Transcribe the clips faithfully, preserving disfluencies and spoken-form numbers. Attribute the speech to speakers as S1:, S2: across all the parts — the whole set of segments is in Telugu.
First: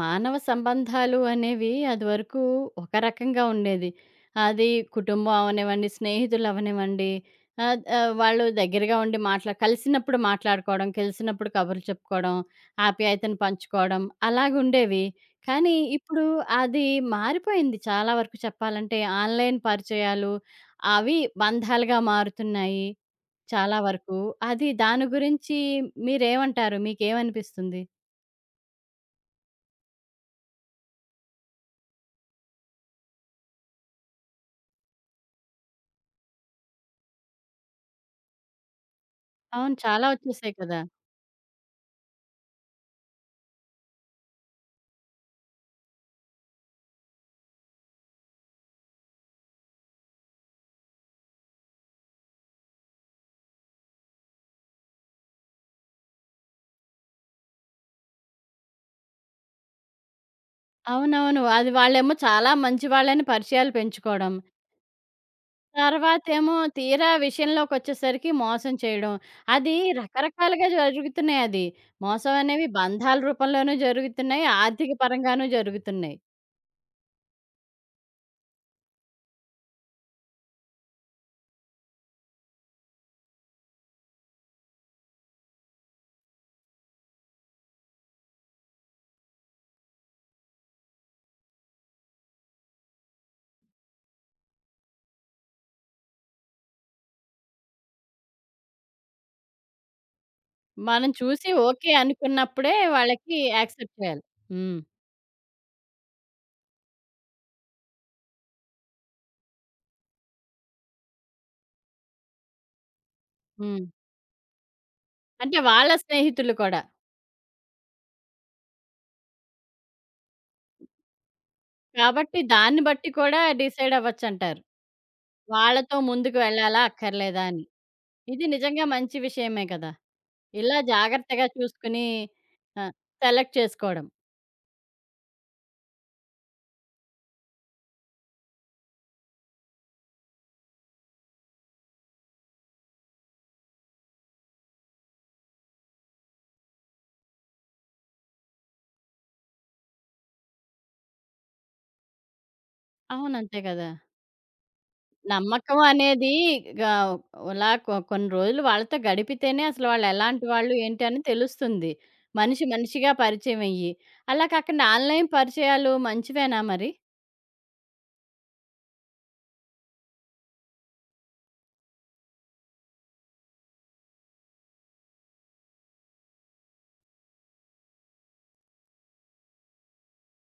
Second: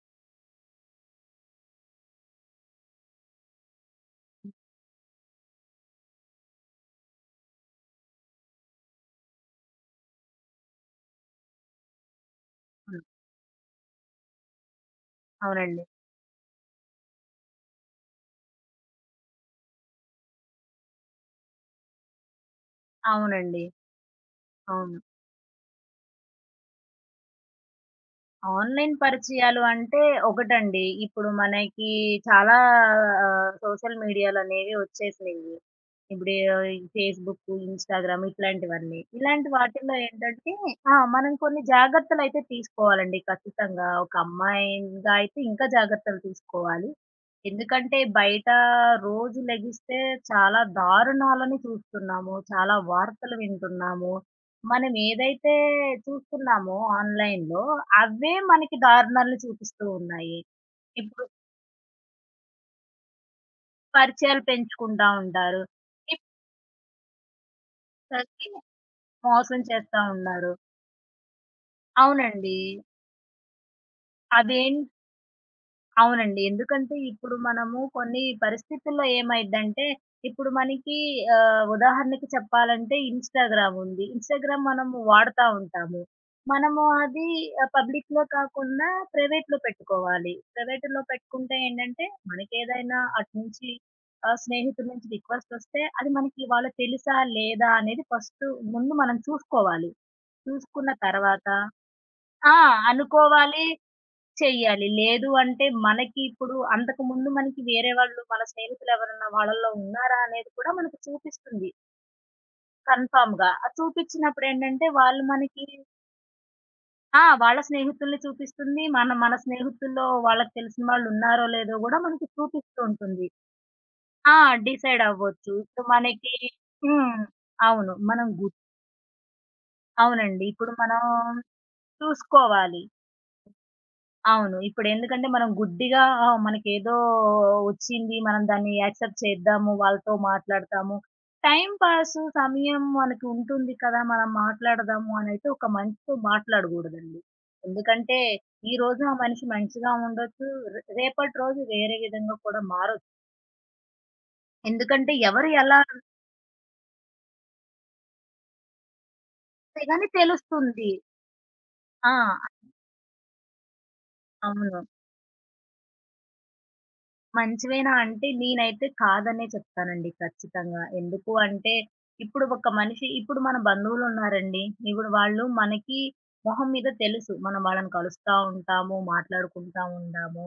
S1: మానవ సంబంధాలు అనేవి అదివరకు ఒక రకంగా ఉండేది. అది కుటుంబం అవనివ్వండి, స్నేహితులు అవనివ్వండి, ఆహ్, ఆహ్, వాళ్ళు దగ్గరగా ఉండి మాట్లా కలిసినప్పుడు మాట్లాడుకోవడం, కలిసినప్పుడు కబుర్లు చెప్పుకోవడం,
S2: హ్మ్.
S1: ఆప్యాయతను పంచుకోవడం అలాగుండేవి. కానీ
S2: అవునండి.
S1: ఇప్పుడు అది మారిపోయింది చాలా వరకు చెప్పాలంటే. ఆన్‌లైన్ పరిచయాలు అవి బంధాలుగా మారుతున్నాయి
S2: అవునండి.
S1: చాలా వరకు. అది
S2: అవును.
S1: దాని గురించి మీరేమంటారు? మీకేమనిపిస్తుంది?
S2: ఆన్‌లైన్ పరిచయాలు అంటే ఒకటండి. ఇప్పుడు మనకి చాలా ఆహ్, సోషల్ మీడియాలనేవి వచ్చేసినియి. ఇప్పుడు ఈ ఫేస్‌బుక్, ఇన్‌స్టాగ్రామ్ ఇట్లాంటివన్నీ. ఇలాంటి
S1: అవును.
S2: వాటిల్లో
S1: చాలా
S2: ఏంటంటే
S1: వచ్చేసాయి కదా!
S2: ఆ! మనం కొన్ని జాగ్రత్తలైతే తీసుకోవాలండి ఖచ్చితంగా. ఒక అమ్మాయిగా అయితే ఇంకా జాగ్రత్తలు తీసుకోవాలి. ఎందుకంటే బయట రోజు లెగిస్తే చాలా దారుణాలను చూస్తున్నాము. చాలా వార్తలు వింటున్నాము. మనం ఏదైతే చూస్తున్నామో ఆన్‌లైన్‌లో, అవే మనకి దారుణాలను చూపిస్తూ ఉన్నాయి. ఇప్పుడు
S1: అవునవును. అది వాళ్ళేమో చాలా మంచి వాళ్ళని పరిచయాలు పెంచుకోవడం.
S2: పరిచయాలు పెంచుకుంటా ఉంటారు. tips
S1: తర్వాతేమో తీరా విషయంలోకొచ్చేసరికి
S2: అడిగి
S1: మోసం చేయడం.
S2: మోసం
S1: అది
S2: చేస్తా ఉన్నారు.
S1: రకరకాలుగా జరుగుతున్నాయది. మోసం
S2: అవునండి.
S1: అనేవి బంధాల రూపంలోనూ జరుగుతున్నాయి.
S2: అదేం
S1: ఆర్థిక పరంగానూ జరుగుతున్నాయి.
S2: అవునండి. ఎందుకంటే ఇప్పుడు మనము కొన్ని పరిస్థితుల్లో ఏమైద్దంటే, ఇప్పుడు మనకి ఆహ్, ఉదాహరణకి చెప్పాలంటే ఇన్‌స్టాగ్రామ్ ఉంది. ఇన్‌స్టాగ్రామ్ మనము వాడుతా ఉంటాము. మనము అది ఆహ్, పబ్లిక్‌లో కాకుండా ప్రైవేట్‌లో పెట్టుకోవాలి. ప్రైవేట్‌లో పెట్టుకుంటే ఏంటంటే, మనకేదైనా అటు నుంచి ఆహ్, స్నేహితుల నుంచి రిక్వెస్టొస్తే అది మనకి వాళ్ళు తెలుసా? లేదా? అనేది ఫస్టు ముందు మనం చూసుకోవాలి. చూసుకున్న
S1: మనం
S2: తర్వాత
S1: చూసి ఓకే
S2: ఆ!
S1: అనుకున్నప్పుడే వాళ్ళకి
S2: అనుకోవాలి
S1: యాక్సెప్ట్ చేయాలి. హ్మ్.
S2: చెయ్యాలి. లేదు అంటే మనకి ఇప్పుడు అంతకుముందు మనకి వేరే వాళ్ళు మన స్నేహితులు ఎవరన్నా వాళ్ళలో ఉన్నారా అనేది కూడా మనకు చూపిస్తుంది కన్ఫర్మ్‌గా. అది
S1: హ్మ్.
S2: చూపించినప్పుడేంటంటే వాళ్ళు
S1: అంటే
S2: మనకి
S1: వాళ్ళ స్నేహితులు కూడా.
S2: ఆ! వాళ్ళ స్నేహితుల్ని చూపిస్తుంది. మన మన స్నేహితుల్లో వాళ్ళకి తెలిసిన వాళ్ళు ఉన్నారో లేదో గూడా మనకి
S1: కాబట్టి
S2: చూపిస్తూ
S1: దాన్ని బట్టి
S2: ఉంటుంది.
S1: కూడా డిసైడ్
S2: ఆ!
S1: అవ్వచ్చంటారు.
S2: డిసైడ్ అవ్వచ్చు. ఇప్పుడు
S1: వాళ్ళతో
S2: మనకి
S1: ముందుకు వెళ్ళాలా?
S2: హ్మ్.
S1: అక్కర్లేదా? అని.
S2: అవును. మనం
S1: ఇది
S2: గు
S1: నిజంగా మంచి విషయమే కదా!
S2: అవునండి. ఇప్పుడు
S1: ఇలా
S2: మనం
S1: జాగ్రత్తగా చూసుకుని
S2: చూసుకోవాలి.
S1: ఆ! సెలెక్ట్ చేసుకోవడం.
S2: అవును. ఇప్పుడెందుకంటే మనం గుడ్డిగా ఆహ్, మనకేదో ఒచ్చింది. మనం దాన్ని యాక్సెప్ట్ చేద్దాము. వాళ్ళతో మాట్లాడతాము. టైమ్ పాసు సమయం మనకి ఉంటుంది కదా! మనం మాట్లాడదాము అనైతే ఒక మనిషితో మాట్లాడగూడదండి. ఎందుకంటే ఈ రోజు ఆ మనిషి మంచిగా ఉండొచ్చు. రే రేపటి రోజు వేరే విధంగా కూడా మారొచ్చు.
S1: అవును. అంతే కదా!
S2: ఎందుకంటే ఎవరు ఎలా
S1: నమ్మకం అనేది గావ్ ఇలా కొ కొన్ని రోజులు వాళ్ళతో గడిపితేనే
S2: అంటే
S1: అసలు
S2: గాని
S1: వాళ్ళు ఎలాంటి వాళ్ళు,
S2: తెలుస్తుంది.
S1: ఏంటి అని తెలుస్తుంది.
S2: ఆ!
S1: మనిషి మనిషిగా పరిచయం అయ్యి. అలా
S2: అవును.
S1: కాకుండా ఆన్‌లైన్ పరిచయాలు మంచివేనా మరి?
S2: మంచివేనా అంటే నేనైతే కాదనే చెప్తానండి ఖచ్చితంగా. ఎందుకు అంటే, ఇప్పుడు ఒక మనిషి ఇప్పుడు మన బంధువులున్నారండి. ఇప్పుడు వాళ్ళు మనకి మొహం మీద తెలుసు. మనం వాళ్ళని కలుస్తా ఉంటాము, మాట్లాడుకుంటా ఉంటాము.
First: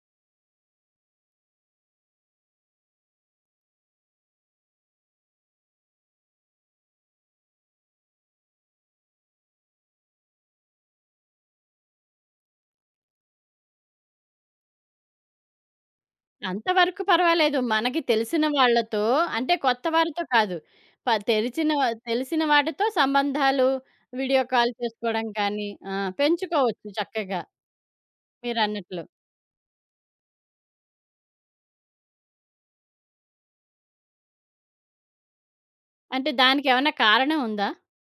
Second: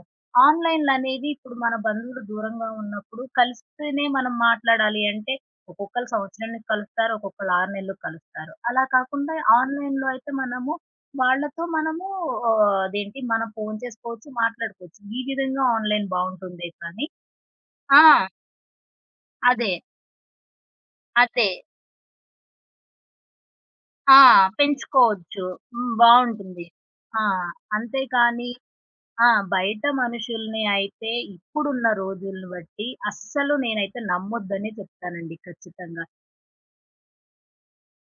S2: ఆన్‌లైన్‌లనేవి ఇప్పుడు మన బంధువులు దూరంగా ఉన్నప్పుడు కలిస్తేనే మనం మాట్లాడాలి అంటే, ఒక్కొక్కళ్ళు సంవత్సరానికి కలుస్తారు. ఒక్కొక్కళ్ళు ఆరు నెలలకు కలుస్తారు. అలా కాకుండా ఆన్‌లైన్‌లో అయితే మనము వాళ్ళతో మనము ఆహ్, అదేంటి మనం ఫోను చేసుకోవచ్చు, మాట్లాడుకోవచ్చు. ఈ విధంగా ఆన్‌లైన్ బావుంటుందే
S1: అంతవరకు
S2: కానీ
S1: పర్వాలేదు. మనకి
S2: ఆ! హ్మ్.
S1: తెలిసిన వాళ్ళతో అంటే
S2: అదే.
S1: కొత్త వారితో కాదు. ప
S2: అదే.
S1: తెరిచిన తెలిసిన వాటితో సంబంధాలు
S2: ఆ!
S1: వీడియో కాల్ చేసుకోవడం
S2: పెంచుకోవచ్చు.
S1: కానీ
S2: హ్మ్.
S1: ఆ!
S2: బావుంటుంది.
S1: పెంచుకోవచ్చు
S2: ఆ!
S1: చక్కగా
S2: అంతేకానీ
S1: మీరన్నట్లు.
S2: ఆ! బయట మనుషుల్ని అయితే ఇప్పుడున్న రోజులను బట్టి అస్సలు నేనైతే నమ్మొద్దనే చెప్తానండి ఖచ్చితంగా.
S1: అంటే దానికేమన్నా కారణం ఉందా?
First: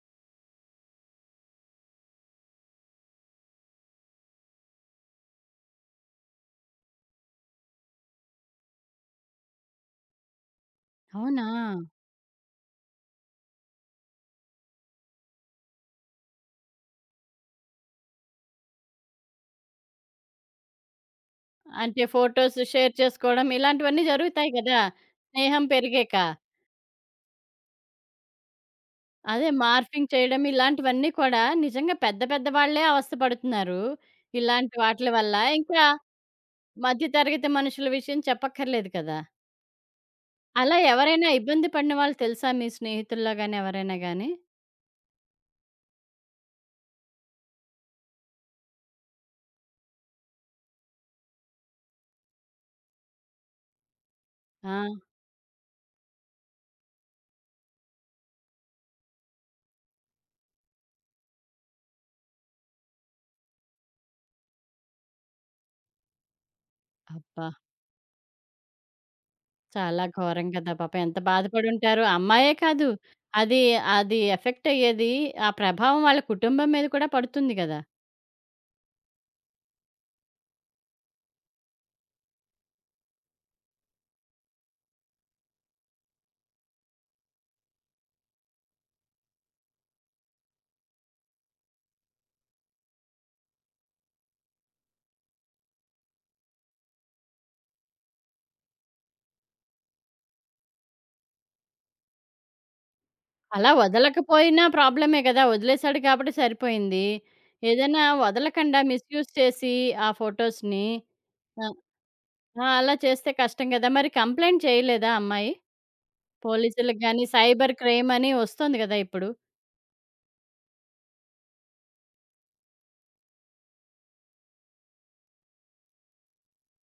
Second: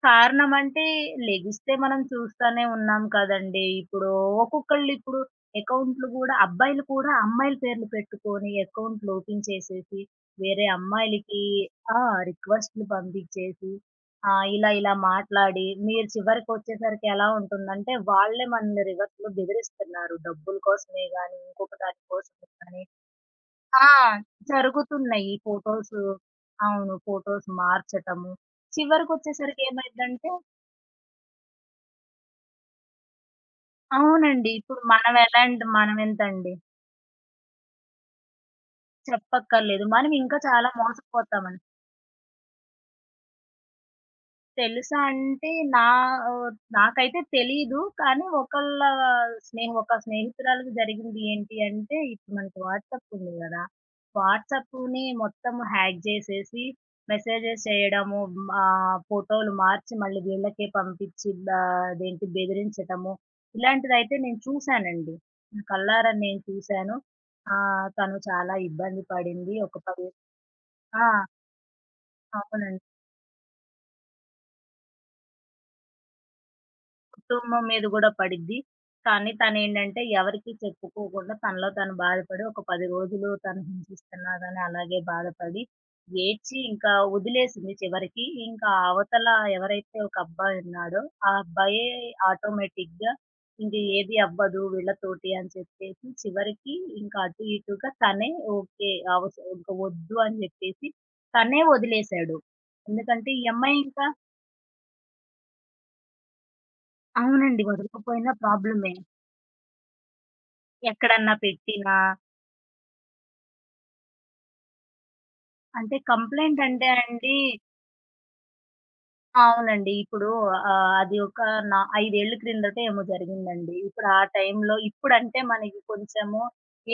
S2: కారణం అంటే, లెగిస్తే మనం చూస్తానే ఉన్నాం కదండీ! ఇప్పుడు ఒక్కొక్కళ్ళిప్పుడు అకౌంట్లు గూడా అబ్బాయిలు కూడా అమ్మాయిల పేర్లు పెట్టుకొని అకౌంట్లు ఓపెన్ చేసేసి, వేరే అమ్మాయిలకి
S1: అవునా?
S2: ఆ! రిక్వెస్ట్‌లు పంపించేసి, ఆహ్, ఇలా ఇలా మాట్లాడి, మీరు చివరికొచ్చేసరికి ఎలా ఉంటుందంటే, వాళ్ళే మనల్ని రివర్స్‌లో బెదిరిస్తున్నారు. డబ్బుల కోసమే గానీ, ఇంకొక దాని
S1: అంటే
S2: కోసమే
S1: ఫోటోస్
S2: గానీ,
S1: షేర్ చేసుకోవడం
S2: ఆ!
S1: ఇలాంటివన్నీ జరుగుతాయి గదా!
S2: జరుగుతున్నాయి. ఈ
S1: స్నేహం
S2: ఫోటోసు
S1: పెరిగాక.
S2: అవును. ఫోటోస్ మార్చటము.
S1: అదే
S2: చివరికొచ్చేసరికి
S1: మార్ఫింగ్
S2: ఏమైద్దంటే
S1: చేయడం ఇలాంటివన్నీ కూడా నిజంగా పెద్ద పెద్ద వాళ్ళే అవస్థ పడుతున్నారు.
S2: అవునండి.
S1: ఇలాంటి
S2: ఇప్పుడు
S1: వాట్లి వల్ల.
S2: మనమెలాంటి
S1: ఇంకా
S2: మనమెంతండి
S1: మధ్య తరగతి మనుషుల విషయం చెప్పక్కర్లేదు కదా!
S2: చెప్పక్కర్లేదు. మనం ఇంకా చాలా
S1: అలా ఎవరైనా
S2: మోసపోతామండి.
S1: ఇబ్బంది పడిన వాళ్ళు తెలుసా మీ స్నేహితుల్లో గాని ఎవరైనా గాని?
S2: తెలుసా అంటే నా ఆహ్, నాకైతే తెలీదు. కానీ ఒకళ్ళ స్నేహ ఒక స్నేహితురాలికి జరిగింది ఏంటి అంటే, ఇప్పుడు మనకి వాట్సాప్ ఉంది గదా!
S1: ఆ!
S2: వాట్సాప్‌ని మొత్తం హ్యాక్ జేసేసి మెసేజెస్ చేయడము, ఆహ్, ఫోటోలు మార్చి మళ్ళీ వీళ్ళకే పంపించి ఆహ్, అదేంటి బెదిరించటము. ఇలాంటిదైతే నేను చూసానండి. నా కళ్ళారా నేను చూసాను.
S1: అబ్బా!
S2: ఆహ్, తను చాలా ఇబ్బంది పడింది. ఒక
S1: చాలా
S2: పది
S1: ఘోరం కదా! పాపం
S2: ఆ!
S1: ఎంత బాధపడుంటారు. అమ్మాయే
S2: అవునండి.
S1: కాదు. అది అది ఎఫెక్ట్ అయ్యేది ఆ ప్రభావం వాళ్ళ కుటుంబం మీద కూడా పడుతుంది
S2: కుటుంబం
S1: కదా!
S2: మీద గూడా పడిద్ది. కానీ తనేంటంటే ఎవరికీ చెప్పుకోకుండా తనలో తను బాధపడి ఒక పది రోజులు తను హింసిస్తున్నారని అలాగే బాధపడి, ఏడ్చి ఇంకా వదిలేసింది చివరికి. ఇంకా అవతల ఎవరైతే ఒక అబ్బాయున్నాడో, ఆ అబ్బాయే ఆటోమేటిక్‌గా ఇంక ఏది అవ్వదు వీళ్ళతోటి అని చెప్పేసి చివరికి ఇంకా అటు ఇటుగా తనే ఓకే. అవస ఇంక వద్దు అని చెప్పేసి తనే వదిలేసాడు. ఎందుకంటే ఈ
S1: అలా
S2: అమ్మాయి ఇంకా
S1: వదలకపోయినా ప్రాబ్లమే కదా! వదిలేసాడు కాబట్టి సరిపోయింది.
S2: అవునండి.
S1: ఏదైనా
S2: వదలకపోయినా
S1: వదలకండా
S2: ప్రాబ్లమే.
S1: మిస్‌యూజ్ చేసి ఆ ఫోటోస్‌ని
S2: ఎక్కడన్నా
S1: ఆ!
S2: పెట్టినా
S1: ఆ! అలా చేస్తే కష్టం కదా! మరి కంప్లెయింట్ చేయలేదా అమ్మాయి?
S2: అంటే కంప్లెయింట్ అంటే
S1: పోలీసులకి గాని,
S2: అండి
S1: సైబర్ క్రైమ్ అని వస్తోంది కదా ఇప్పుడు.
S2: అవునండి. ఇప్పుడు ఆహ్, అది ఒక నా ఐదు ఏళ్ల క్రిందటో ఏమో జరిగిందండి. ఇప్పుడు ఆ టైంలో ఇప్పుడంటే మనకి కొంచెము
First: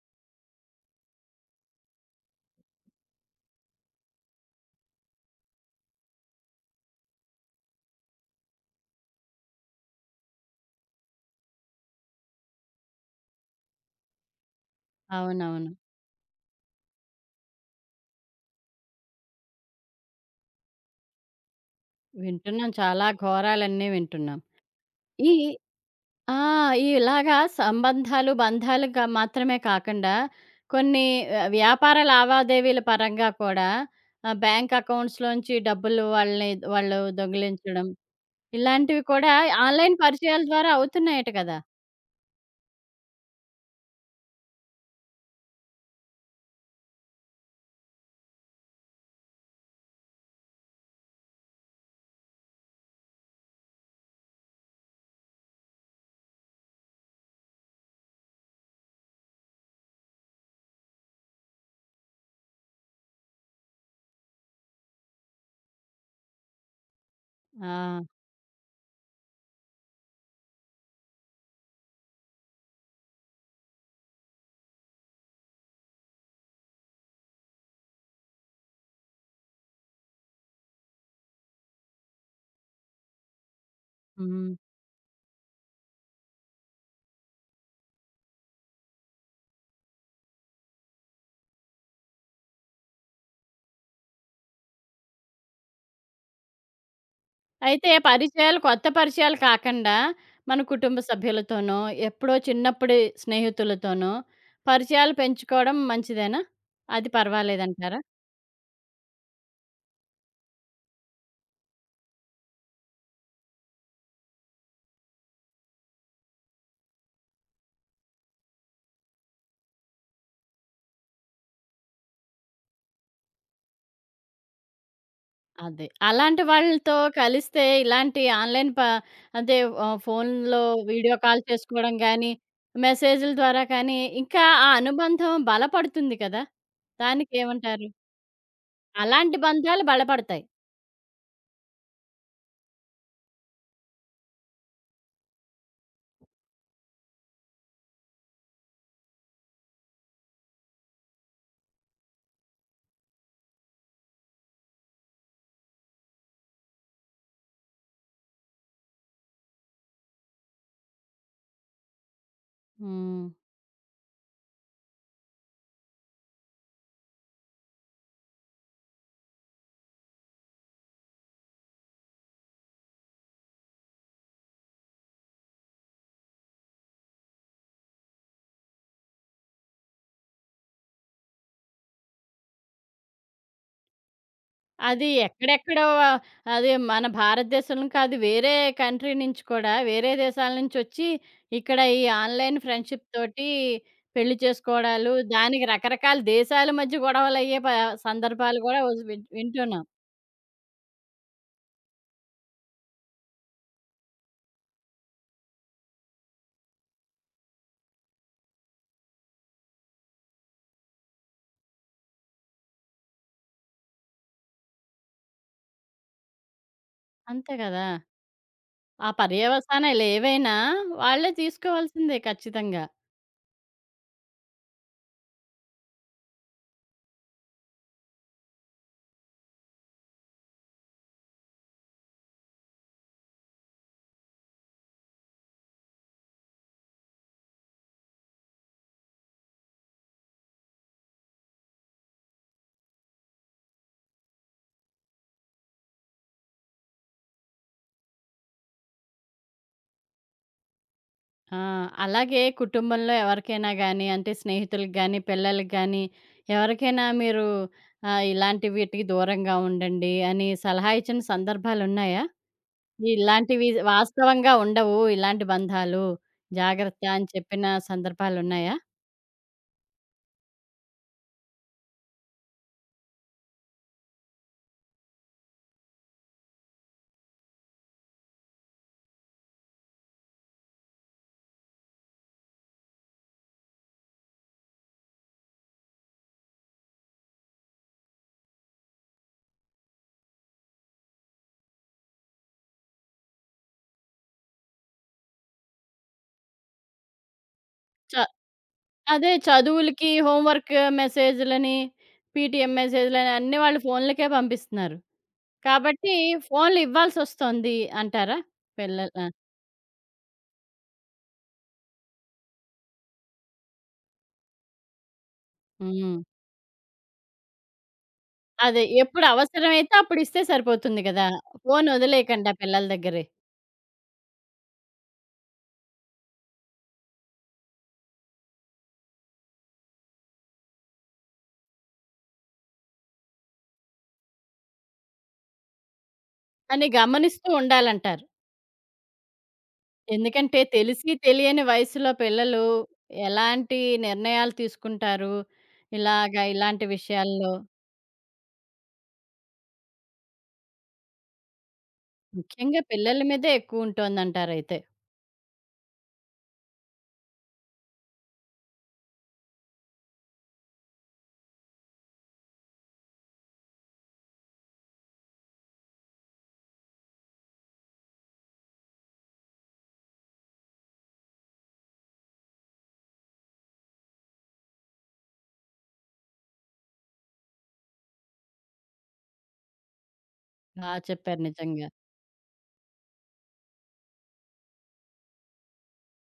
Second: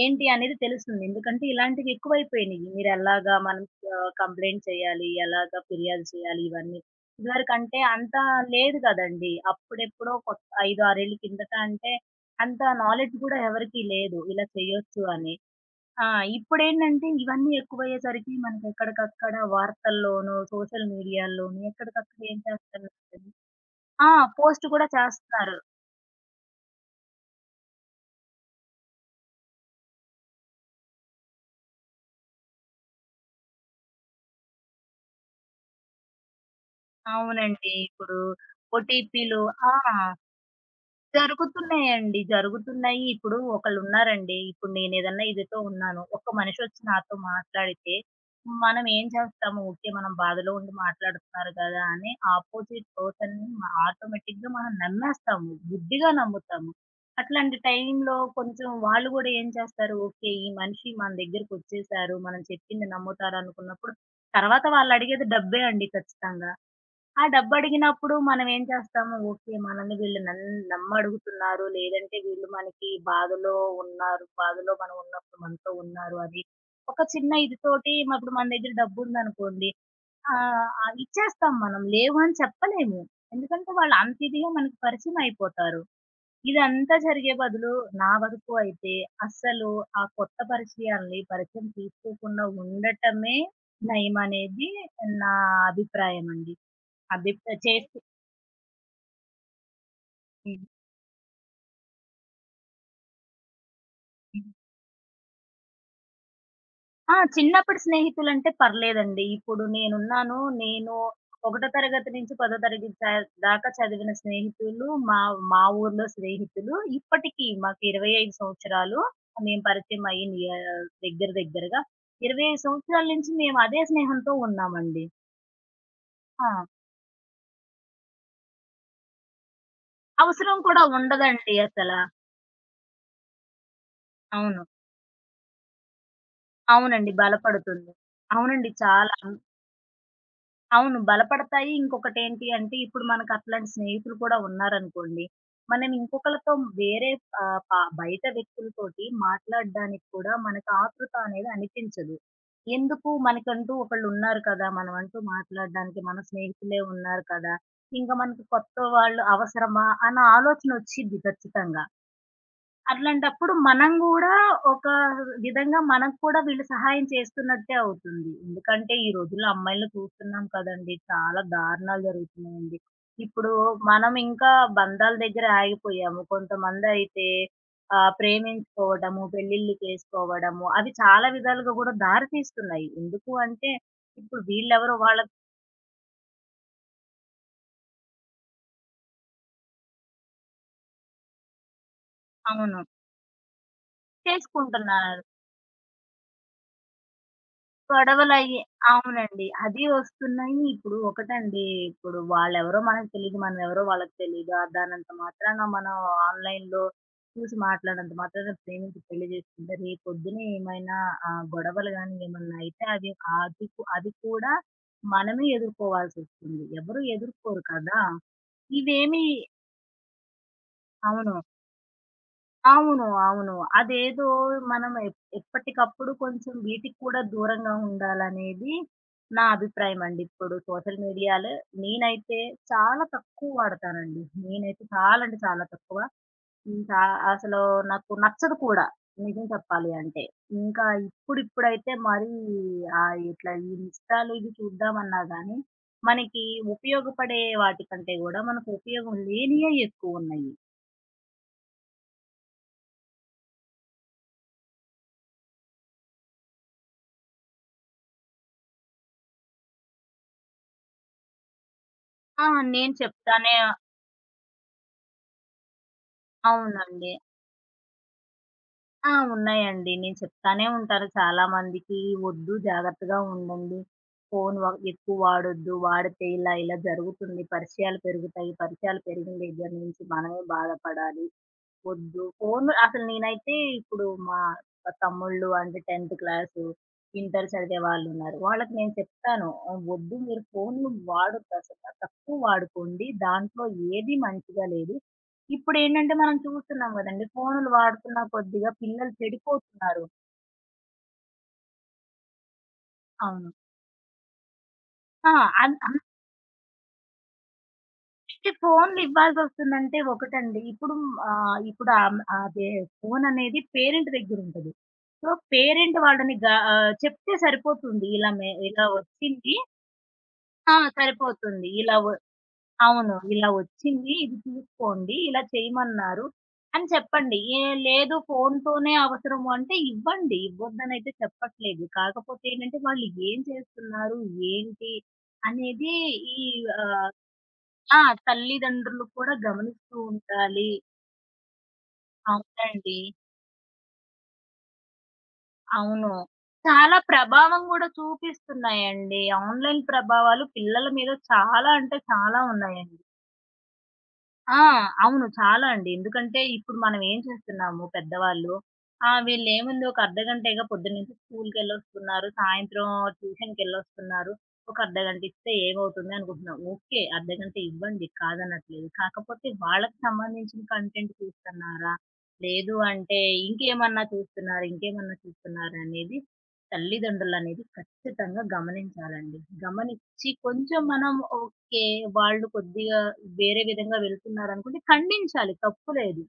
S2: ఏంటి అనేది తెలుస్తుంది. ఎందుకంటే ఇలాంటివి ఎక్కువైపోయినియి. మీరెలాగా మనం ఆహ్, కంప్లెయింట్ చేయాలి, ఎలాగా ఫిర్యాదు చేయాలి ఇవన్నీ. ఇదివరకంటే అంత లేదు గదండీ! అప్పుడెప్పుడో కొత్ ఐదు, ఆరు ఏళ్ల కిందట అంటే అంత నాలెడ్జ్ గూడా ఎవరికీ లేదు. ఇలా చేయొచ్చు అని.
S1: అవునవును.
S2: ఆ! ఇప్పుడేంటంటే ఇవన్నీ ఎక్కువయ్యేసరికి మనకెక్కడికక్కడ వార్తల్లోనూ, సోషల్ మీడియాల్లోనూ ఎక్కడికక్కడ ఏం
S1: వింటున్నాం. చాలా
S2: చేస్తున్నారంటే
S1: ఘోరాలన్నీ
S2: ఆ!
S1: వింటున్నాం.
S2: పోస్ట్ కూడా
S1: ఈ
S2: చేస్తున్నారు.
S1: ఆ! ఇలాగా సంబంధాలు, బంధాలుగా మాత్రమే కాకుండా కొన్ని ఆహ్, వ్యాపార లావాదేవీల పరంగా కూడా ఆహ్, బ్యాంక్ అకౌంట్స్‌లోంచి డబ్బులు వాళ్ళని వాళ్ళు
S2: అవునండి.
S1: దొంగిలించడం,
S2: ఇప్పుడు
S1: ఇలాంటివి కూడా
S2: ఓటీపీలు ఆ!
S1: ఆన్‌లైన్ పరిచయాల ద్వారా అవుతున్నాయట కదా!
S2: జరుగుతున్నాయండి. జరుగుతున్నాయి. ఇప్పుడు ఒకళ్ళున్నారండి. ఇప్పుడు నేనేదన్నా ఇదితో ఉన్నాను. ఒక్క మనిషొచ్చి నాతో మాట్లాడితే మనం ఏం చేస్తాము? ఓకే. మనం బాధలో ఉండి మాట్లాడుతున్నారు కదా! అని ఆపోజిట్ పర్సన్‌ని మ ఆటోమేటిక్‌గా మనం నమ్మేస్తాము. గుడ్డిగా నమ్ముతాము. అట్లాంటి టైంలో కొంచెం వాళ్ళు గూడా ఏం చేస్తారు? ఓకే. ఈ మనిషి మన దగ్గరకొచ్చేసారు. మనం చెప్పింది నమ్ముతారనుకున్నప్పుడు తర్వాత వాళ్ళడిగేది డబ్బే అండి ఖచ్చితంగా. ఆ
S1: ఆ!
S2: డబ్బడిగినప్పుడు మనం ఏం చేస్తాము, ఓకే. మనల్ని వీళ్ళు నన్ నమ్మడుగుతున్నారు. లేదంటే వీళ్ళు మనకి బాధలో ఉన్నారు. బాధలో మనం ఉన్నప్పుడు మనతో ఉన్నారు అని. ఒక చిన్న ఇది తోటి ఇప్పుడు మన దగ్గర డబ్బుందనుకోండి. ఆహ్, ఆహ్, ఇచ్చేస్తాం మనం. లేవు అని చెప్పలేము. ఎందుకంటే వాళ్ళు అంత ఇదిగా
S1: హ్మ్.
S2: మనకి పరిచయం అయిపోతారు. ఇదంతా జరిగే బదులు నా వరకు అయితే అస్సలు ఆ కొత్త పరిచయాల్ని పరిచయం చేసుకోకుండా ఉండటమే నయమనేది నా అభిప్రాయమండి. అభిప్రా
S1: అయితే
S2: చేసి
S1: పరిచయాలు, కొత్త పరిచయాలు కాకుండా మన
S2: హ్మ్.
S1: కుటుంబ సభ్యులతోనో, ఎప్పుడో చిన్నప్పుడి స్నేహితులతోనో
S2: హ్మ్.
S1: పరిచయాలు పెంచుకోవడం మంచిదేనా? అది
S2: ఆ! చిన్నప్పుడు
S1: పర్వాలేదంటారా?
S2: స్నేహితులంటే పర్లేదండి. ఇప్పుడు నేనున్నాను. నేను ఒకటో తరగతి నుంచి పదో తరగతి దా దాకా చదివిన స్నేహితులు మా మా ఊర్లో స్నేహితులు. ఇప్పటికి మాకు ఇరవై ఐదు సంవత్సరాలు మేము పరిచయం అయ్యి ఆహ్, దగ్గర దగ్గరగా ఇరవై ఐదు సంవత్సరాల నుంచి మేము అదే స్నేహంతో ఉన్నామండి.
S1: అదే. అలాంటి
S2: ఆ!
S1: వాళ్ళతో కలిస్తే ఇలాంటి ఆన్‌లైన్ ప అదే ఆహ్,
S2: అవసరం
S1: ఫోన్‌లో
S2: కూడా
S1: వీడియో కాల్
S2: ఉండదండి అసల.
S1: చేసుకోవడం గానీ, మెసేజుల ద్వారా కానీ, ఇంకా
S2: అవును.
S1: ఆ అనుబంధం బలపడుతుంది కదా!
S2: అవునండి.
S1: దానికేమంటారు?
S2: బలపడుతుంది. అవునండి. చాలా.
S1: అలాంటి బంధాలు బలపడతాయి.
S2: అవును. బలపడతాయి. ఇంకొకటేంటి అంటే, ఇప్పుడు మనకట్లాంటి స్నేహితులు కూడా ఉన్నారనుకోండి. మనం ఇంకొకళ్ళతో వేరే ఆహ్, ప బయట వ్యక్తులతోటి మాట్లాడడానికి కూడా మనకు ఆతృత అనేది అనిపించదు. ఎందుకు మనకంటూ ఒకళ్ళున్నారు కదా! మనమంటూ మాట్లాడడానికి మన స్నేహితులే ఉన్నారు కదా! ఇంక మనకు కొత్త వాళ్ళు అవసరమా అన్న ఆలోచనొచ్చిద్ది ఖచ్చితంగా.
S1: హ్మ్.
S2: అట్లాంటప్పుడు మనం గూడా ఒక విధంగా మనకు కూడా వీళ్ళు సహాయం చేస్తున్నట్టే అవుతుంది. ఎందుకంటే ఈ రోజుల్లో అమ్మాయిల్ని చూస్తున్నాం కదండీ! చాలా దారుణాలు జరుగుతున్నాయండి. ఇప్పుడు మనం ఇంకా బంధాల దగ్గర ఆగిపోయాము. కొంతమందయితే ఆహ్, ప్రేమించుకోవడము, పెళ్ళిళ్ళు చేసుకోవడము అవి చాలా విధాలుగా గూడా దారి తీస్తున్నాయి. ఎందుకు అంటే ఇప్పుడు వీళ్ళెవరో
S1: అది
S2: వాళ్ళకి
S1: ఎక్కడెక్కడో అది మన భారతదేశంలో కాదు, వేరే కంట్రీ నుంచి కూడా, వేరే దేశాల నుంచొచ్చి, ఇక్కడ ఈ ఆన్‌లైన్
S2: అవును.
S1: ఫ్రెండ్‌షిప్ తోటి పెళ్లి చేసుకోవడాలు,
S2: చేసుకుంటున్నారు.
S1: దానికి రకరకాల దేశాల మధ్య గొడవలయ్యే ప
S2: గొడవలయ్యి
S1: సందర్భాలు గూడా ఒస్ విన్
S2: అవునండి. అది
S1: వింటున్నాం.
S2: వస్తున్నాయి. ఇప్పుడు ఒకటండి, ఇప్పుడు వాళ్ళెవరో మనకు తెలీదు. మనమెవరో వాళ్ళకి తెలీదు. ఆహ్, దానంత మాత్రాన మనం ఆన్‌లైన్‌లో చూసి మాట్లాడినంత మాత్రాన ప్రేమించి పెళ్లి చేసుకుంటే రేపొద్దున ఏమైనా ఆహ్, గొడవలు గాని ఏమన్నా అయితే అది అది కూ- అది కూడా మనమే ఎదుర్కోవాల్సొస్తుంది. ఎవరు
S1: అంతే
S2: ఎదుర్కోరు
S1: గదా!
S2: కదా!
S1: ఆ
S2: ఇవేమి
S1: పర్యవసానాలేవైనా వాళ్ళే
S2: అవును.
S1: తీసుకోవాల్సిందే ఖచ్చితంగా.
S2: అవును. అవును. అదేదో మనం ఎప్ ఎప్పటికప్పుడు కొంచెం వీటికి కూడా దూరంగా ఉండాలనేది నా అభిప్రాయం అండి. ఇప్పుడు సోషల్ మీడియాలో నేనైతే చాలా తక్కువ వాడతానండి. నేనైతే చాలా అంటే చాలా తక్కువ. చా అసలు నాకు నచ్చదు కూడా నిజం చెప్పాలి అంటే. ఇంకా ఇప్పుడిప్పుడైతే మరీ ఆహ్, ఇట్లా ఈ ఇన్‌స్టాలు ఇవి చూద్దామన్నా గానీ, మనకి ఉపయోగపడే వాటికంటే గూడా మనకు ఉపయోగం లేనియే ఎక్కువున్నయి.
S1: ఆ! అలాగే కుటుంబంలో ఎవరికైనా గానీ, అంటే స్నేహితులకి గానీ, పిల్లలకి గానీ, ఎవరికైనా మీరు ఆహ్, ఇలాంటి వీటికి దూరంగా ఉండండి అని సలహా ఇచ్చిన సందర్భాలున్నాయా?
S2: ఆ! నేను చెప్తానే
S1: ఇలాంటివి వాస్తవంగా ఉండవు, ఇలాంటి బంధాలు జాగ్రత్త
S2: అవునండి.
S1: అని చెప్పిన సందర్భాలున్నాయా?
S2: ఆ! ఉన్నాయండి. నేను చెప్తానే ఉంటాను చాలామందికి, "వద్దు జాగ్రత్తగా ఉండండి. ఫోను వ ఎక్కువ వాడొద్దు. వాడితే ఇలా ఇలా జరుగుతుంది. పరిచయాలు పెరుగుతాయి. పరిచయాలు పెరిగిన దగ్గర నుంచి మనమే బాధపడాలి. వద్దు ఫోను." అసలు నేనైతే ఇప్పుడు మా తమ్ముళ్ళు అంటే టెన్త్ క్లాసు, ఇంటర్ చదివే వాళ్ళున్నారు. వాళ్ళకి నేను చెప్తాను, ఆహ్, "వద్దు మీరు ఫోన్లు వాడొద్దసల. తక్కువ వాడుకోండి. దాంట్లో ఏది మంచిగా లేదు. ఇప్పుడేంటంటే మనం చూస్తున్నాం గదండీ! ఫోనులు
S1: చ
S2: వాడుతున్న కొద్దిగా పిల్లలు
S1: అదే
S2: చెడిపోతున్నారు.
S1: చదువులకి, హోంవర్క్ మెసేజ్‌లని, పీటీఎం మెసేజ్‌లని
S2: అవును.
S1: అన్నీ వాళ్ళు ఫోన్లకే పంపిస్తున్నారు.
S2: ఆ! అన్
S1: కాబట్టి ఫోన్లు ఇవ్వాల్సొస్తోంది అంటారా?
S2: అంటే ఫోనులు
S1: పిల్లల ఆ!
S2: ఇవ్వాల్సొస్తుందంటే ఒకటండి. ఇప్పుడు ఆహ్, ఇప్పుడు ఆహ్, అదే ఫోననేది పేరెంట్ దగ్గరుంటది. సో, పేరెంట్
S1: హ్మ్.
S2: వాళ్ళని గా ఆహ్, చెప్తే సరిపోతుంది. ఇలా మే
S1: అదే.
S2: ఇలా
S1: ఎప్పుడు
S2: ఒచ్చింది.
S1: అవసరమైతే అప్పుడిస్తే
S2: ఆ!
S1: సరిపోతుంది గదా!
S2: సరిపోతుంది.
S1: ఫోను
S2: ఇలా
S1: వదిలేయకండి ఆ పిల్లల
S2: అవును.
S1: దగ్గరే
S2: ఇలా వచ్చింది. ఇది తీసుకోండి. ఇలా చేయమన్నారు అని చెప్పండి. ఏ లేదు ఫోనుతోనే అవసరము అంటే ఇవ్వండి. ఇవ్వొద్దనైతే చెప్పట్లేదు. కాకపోతే ఏంటంటే వాళ్ళు ఏం చేస్తున్నారు? ఏంటి? అనేది ఈ
S1: అని
S2: ఆహ్,
S1: గమనిస్తూ
S2: ఆ!
S1: ఉండాలంటారు.
S2: తల్లిదండ్రులు కూడా గమనిస్తూ
S1: ఎందుకంటే
S2: ఉండాలి.
S1: తెలిసి తెలియని వయసులో పిల్లలు
S2: అవునండి.
S1: ఎలాంటి నిర్ణయాలు తీసుకుంటారు.
S2: అవును.
S1: ఇలాగ ఇలాంటి
S2: చాలా
S1: విషయాల్లో
S2: ప్రభావం గూడా చూపిస్తున్నాయండి. ఆన్‌లైన్ ప్రభావాలు పిల్లల మీద చాలా అంటే చాలా
S1: ముఖ్యంగా
S2: ఉన్నాయండి.
S1: పిల్లల మీదే
S2: ఆ!
S1: ఎక్కువుంటోందంటారయితే.
S2: అవును. చాలా అండి. ఎందుకంటే ఇప్పుడు మనం ఏం చేస్తున్నాము పెద్దవాళ్ళు, ఆ! వీళ్ళేముంది ఒక అర్ధగంటేగా పొద్దున్నుంచి స్కూలుకెళ్ళొస్తున్నారు. సాయంత్రం ట్యూషన్‌కెళ్ళొస్తున్నారు. ఒక అర్ధగంట ఇస్తే ఏమవుతుంది అనుకుంటున్నాం. ఓకే. అర్ధగంట ఇవ్వండి కాదనట్లేదు. కాకపోతే వాళ్ళకి సంబంధించిన కంటెంట్ చూస్తున్నారా? లేదు అంటే ఇంకేమన్నా చూస్తున్నారా? ఇంకేమన్నా చూస్తున్నారా? అనేది తల్లిదండ్రులనేది ఖచ్చితంగా గమనించాలండి. గమనిచ్చి కొంచెం
S1: బా
S2: మనం
S1: చెప్పారు
S2: ఓకే.
S1: నిజంగా.
S2: వాళ్ళు కొద్దిగా వేరే విధంగా వెళ్తున్నారనుకుంటే ఖండించాలి తప్పు లేదు.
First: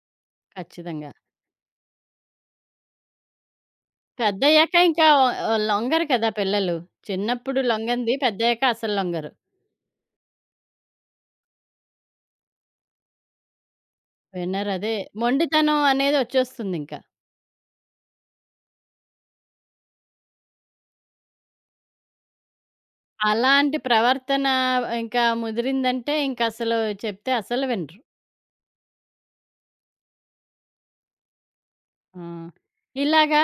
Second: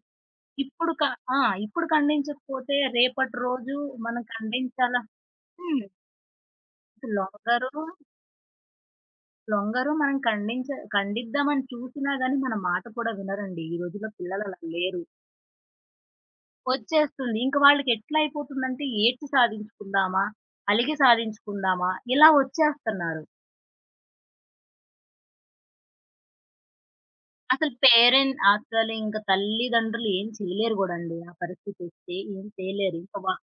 S2: ఇప్పుడు క
S1: ఖచ్చితంగా.
S2: ఆ! ఇప్పుడు ఖండించకపోతే రేపటి రోజు మనం
S1: పెద్దయ్యాక
S2: ఖండించాలా
S1: ఇంకా ఒ ఒ-
S2: హ్మ్.
S1: లొంగరు కదా పిల్లలు. చిన్నప్పుడు
S2: లొంగరు,
S1: లొంగంది పెద్దయ్యాక అసలు లొంగరు.
S2: లొంగరు మనం ఖండించ ఖండిద్దామని చూసినా గాని మన మాట కూడా వినరండి. ఈ రోజుల్లో పిల్లలు అలా
S1: వినరదే
S2: లేరు.
S1: మొండితనం అనేదొచ్చేస్తుందింక.
S2: వచ్చేస్తుంది. ఇంక వాళ్ళకి ఎట్లా అయిపోతుందంటే ఏడ్చి సాధించుకుందామా? అలిగి సాధించుకుందామా? ఇలా వచ్చేస్తున్నారు.
S1: అలాంటి ప్రవర్తన ఇంకా ముదిరిందంటే ఇంకసలు చెప్తే అసలు
S2: అసలు
S1: వినరు.
S2: పేరెంట్ అసలు ఇంక తల్లిదండ్రులు ఏం చేయలేరు గూడండి. ఆ పరిస్థితొస్తే
S1: ఆ!
S2: ఏం చేయలేరు. ఇంక వా
S1: ఇలాగా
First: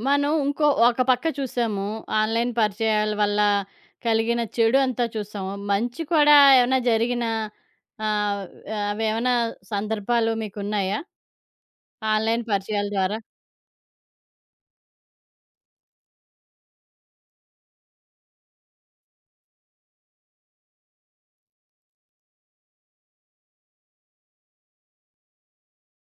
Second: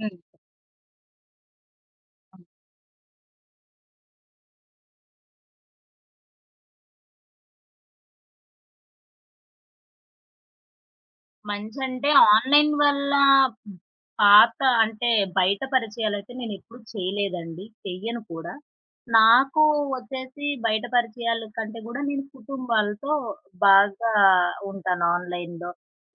S2: హ్మ్.
S1: మనం ఇంకో ఒక పక్క చూసాము. ఆన్‌లైన్ పరిచయాల వల్ల కలిగిన చెడు అంతా చూసాము. మంచి కూడా ఏమైనా జరిగిన ఆహ్, అవేమైనా సందర్భాలు మీకున్నాయా?
S2: మంచంటే
S1: ఆన్‌లైన్
S2: ఆన్‌లైన్
S1: పరిచయాల
S2: వల్ల
S1: ద్వారా?
S2: పాత అంటే బయట పరిచయాలయితే నేనెప్పుడు చేయలేదండి. చెయ్యను కూడా. నాకు వచ్చేసి బయట పరిచయాల కంటే గూడా నేను కుటుంబాలతో బాగా ఉంటాను ఆన్‌లైన్‌లో.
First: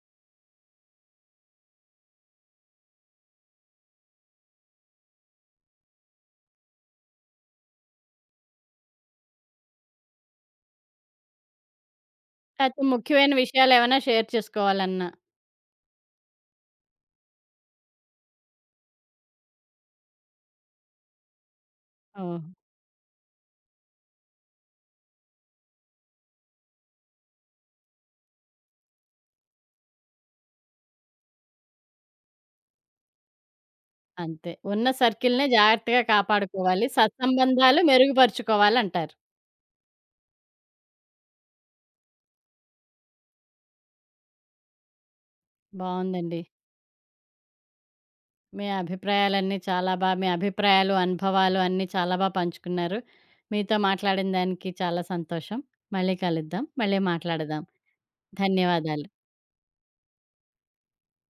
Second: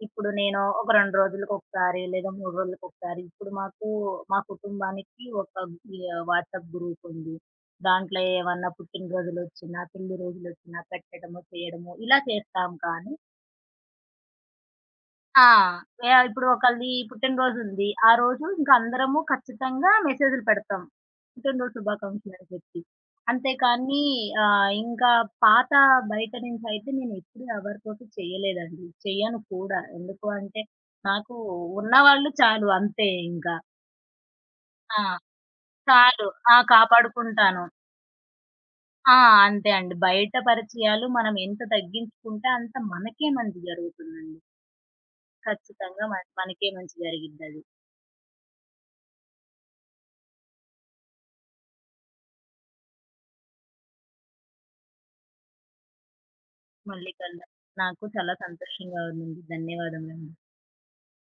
S2: ఇప్పుడు నేను ఒక రెండు రోజులకొకసారి లేదా మూడు రోజులకొకసారి ఇప్పుడు మాకు మా కుటుంబానికి ఒక ఆహ్, వాట్సాప్ గ్రూపుంది. దాంట్లో ఏమన్నా పుట్టినరోజులొచ్చినా, పెళ్లి రోజులొచ్చినా పెట్టడము, చేయడము ఇలా చేస్తాం
S1: లేతే
S2: కానీ
S1: ముఖ్యమైన విషయాలేమైనా షేర్ చేసుకోవాలన్నా?
S2: ఆ! యాహ్! ఇప్పుడు ఒకళ్ళది పుట్టినరోజుంది. ఆ రోజు ఇంక అందరము ఖచ్చితంగా మెసేజులు పెడతాం. పుట్టినరోజు
S1: ఓహ్!
S2: శుభాకాంక్షలని చెప్పి. అంతేకానీ ఆహ్, ఇంకా పాత బయట నుంచయితే నేనెప్పుడు ఎవరితోటి చెయ్యలేదండి. చెయ్యను కూడా. ఎందుకు అంటే, నాకు ఉన్నవాళ్ళు చాలు అంతే ఇంక.
S1: అంతే. ఉన్న
S2: ఆ!
S1: సర్కిల్‌నే జాగ్రత్తగా
S2: చాలు. ఆ!
S1: కాపాడుకోవాలి.
S2: కాపాడుకుంటాను.
S1: సత్సంబంధాలు మెరుగుపరుచుకోవాలంటారు.
S2: ఆ! అంతే అండి. బయట పరిచయాలు మనం ఎంత తగ్గించుకుంటే అంత మనకే మంచి జరుగుతుందండి. ఖచ్చితంగా మన
S1: బావుందండి.
S2: మనకే మంచి జరిగిద్దది.
S1: మీ అభిప్రాయాలన్నీ చాలా బాగా మీ అభిప్రాయాలు, అనుభవాలు అన్నీ చాలా బాగా పంచుకున్నారు. మీతో మాట్లాడిన దానికి చాలా సంతోషం. మళ్ళీ కలుద్దాం. మళ్ళీ
S2: మళ్ళీ కలుద్దాం.
S1: మాట్లాడదాం.
S2: నాకు చాలా సంతోషంగా
S1: ధన్యవాదాలు.
S2: ఉందండి. ధన్యవాదములండి.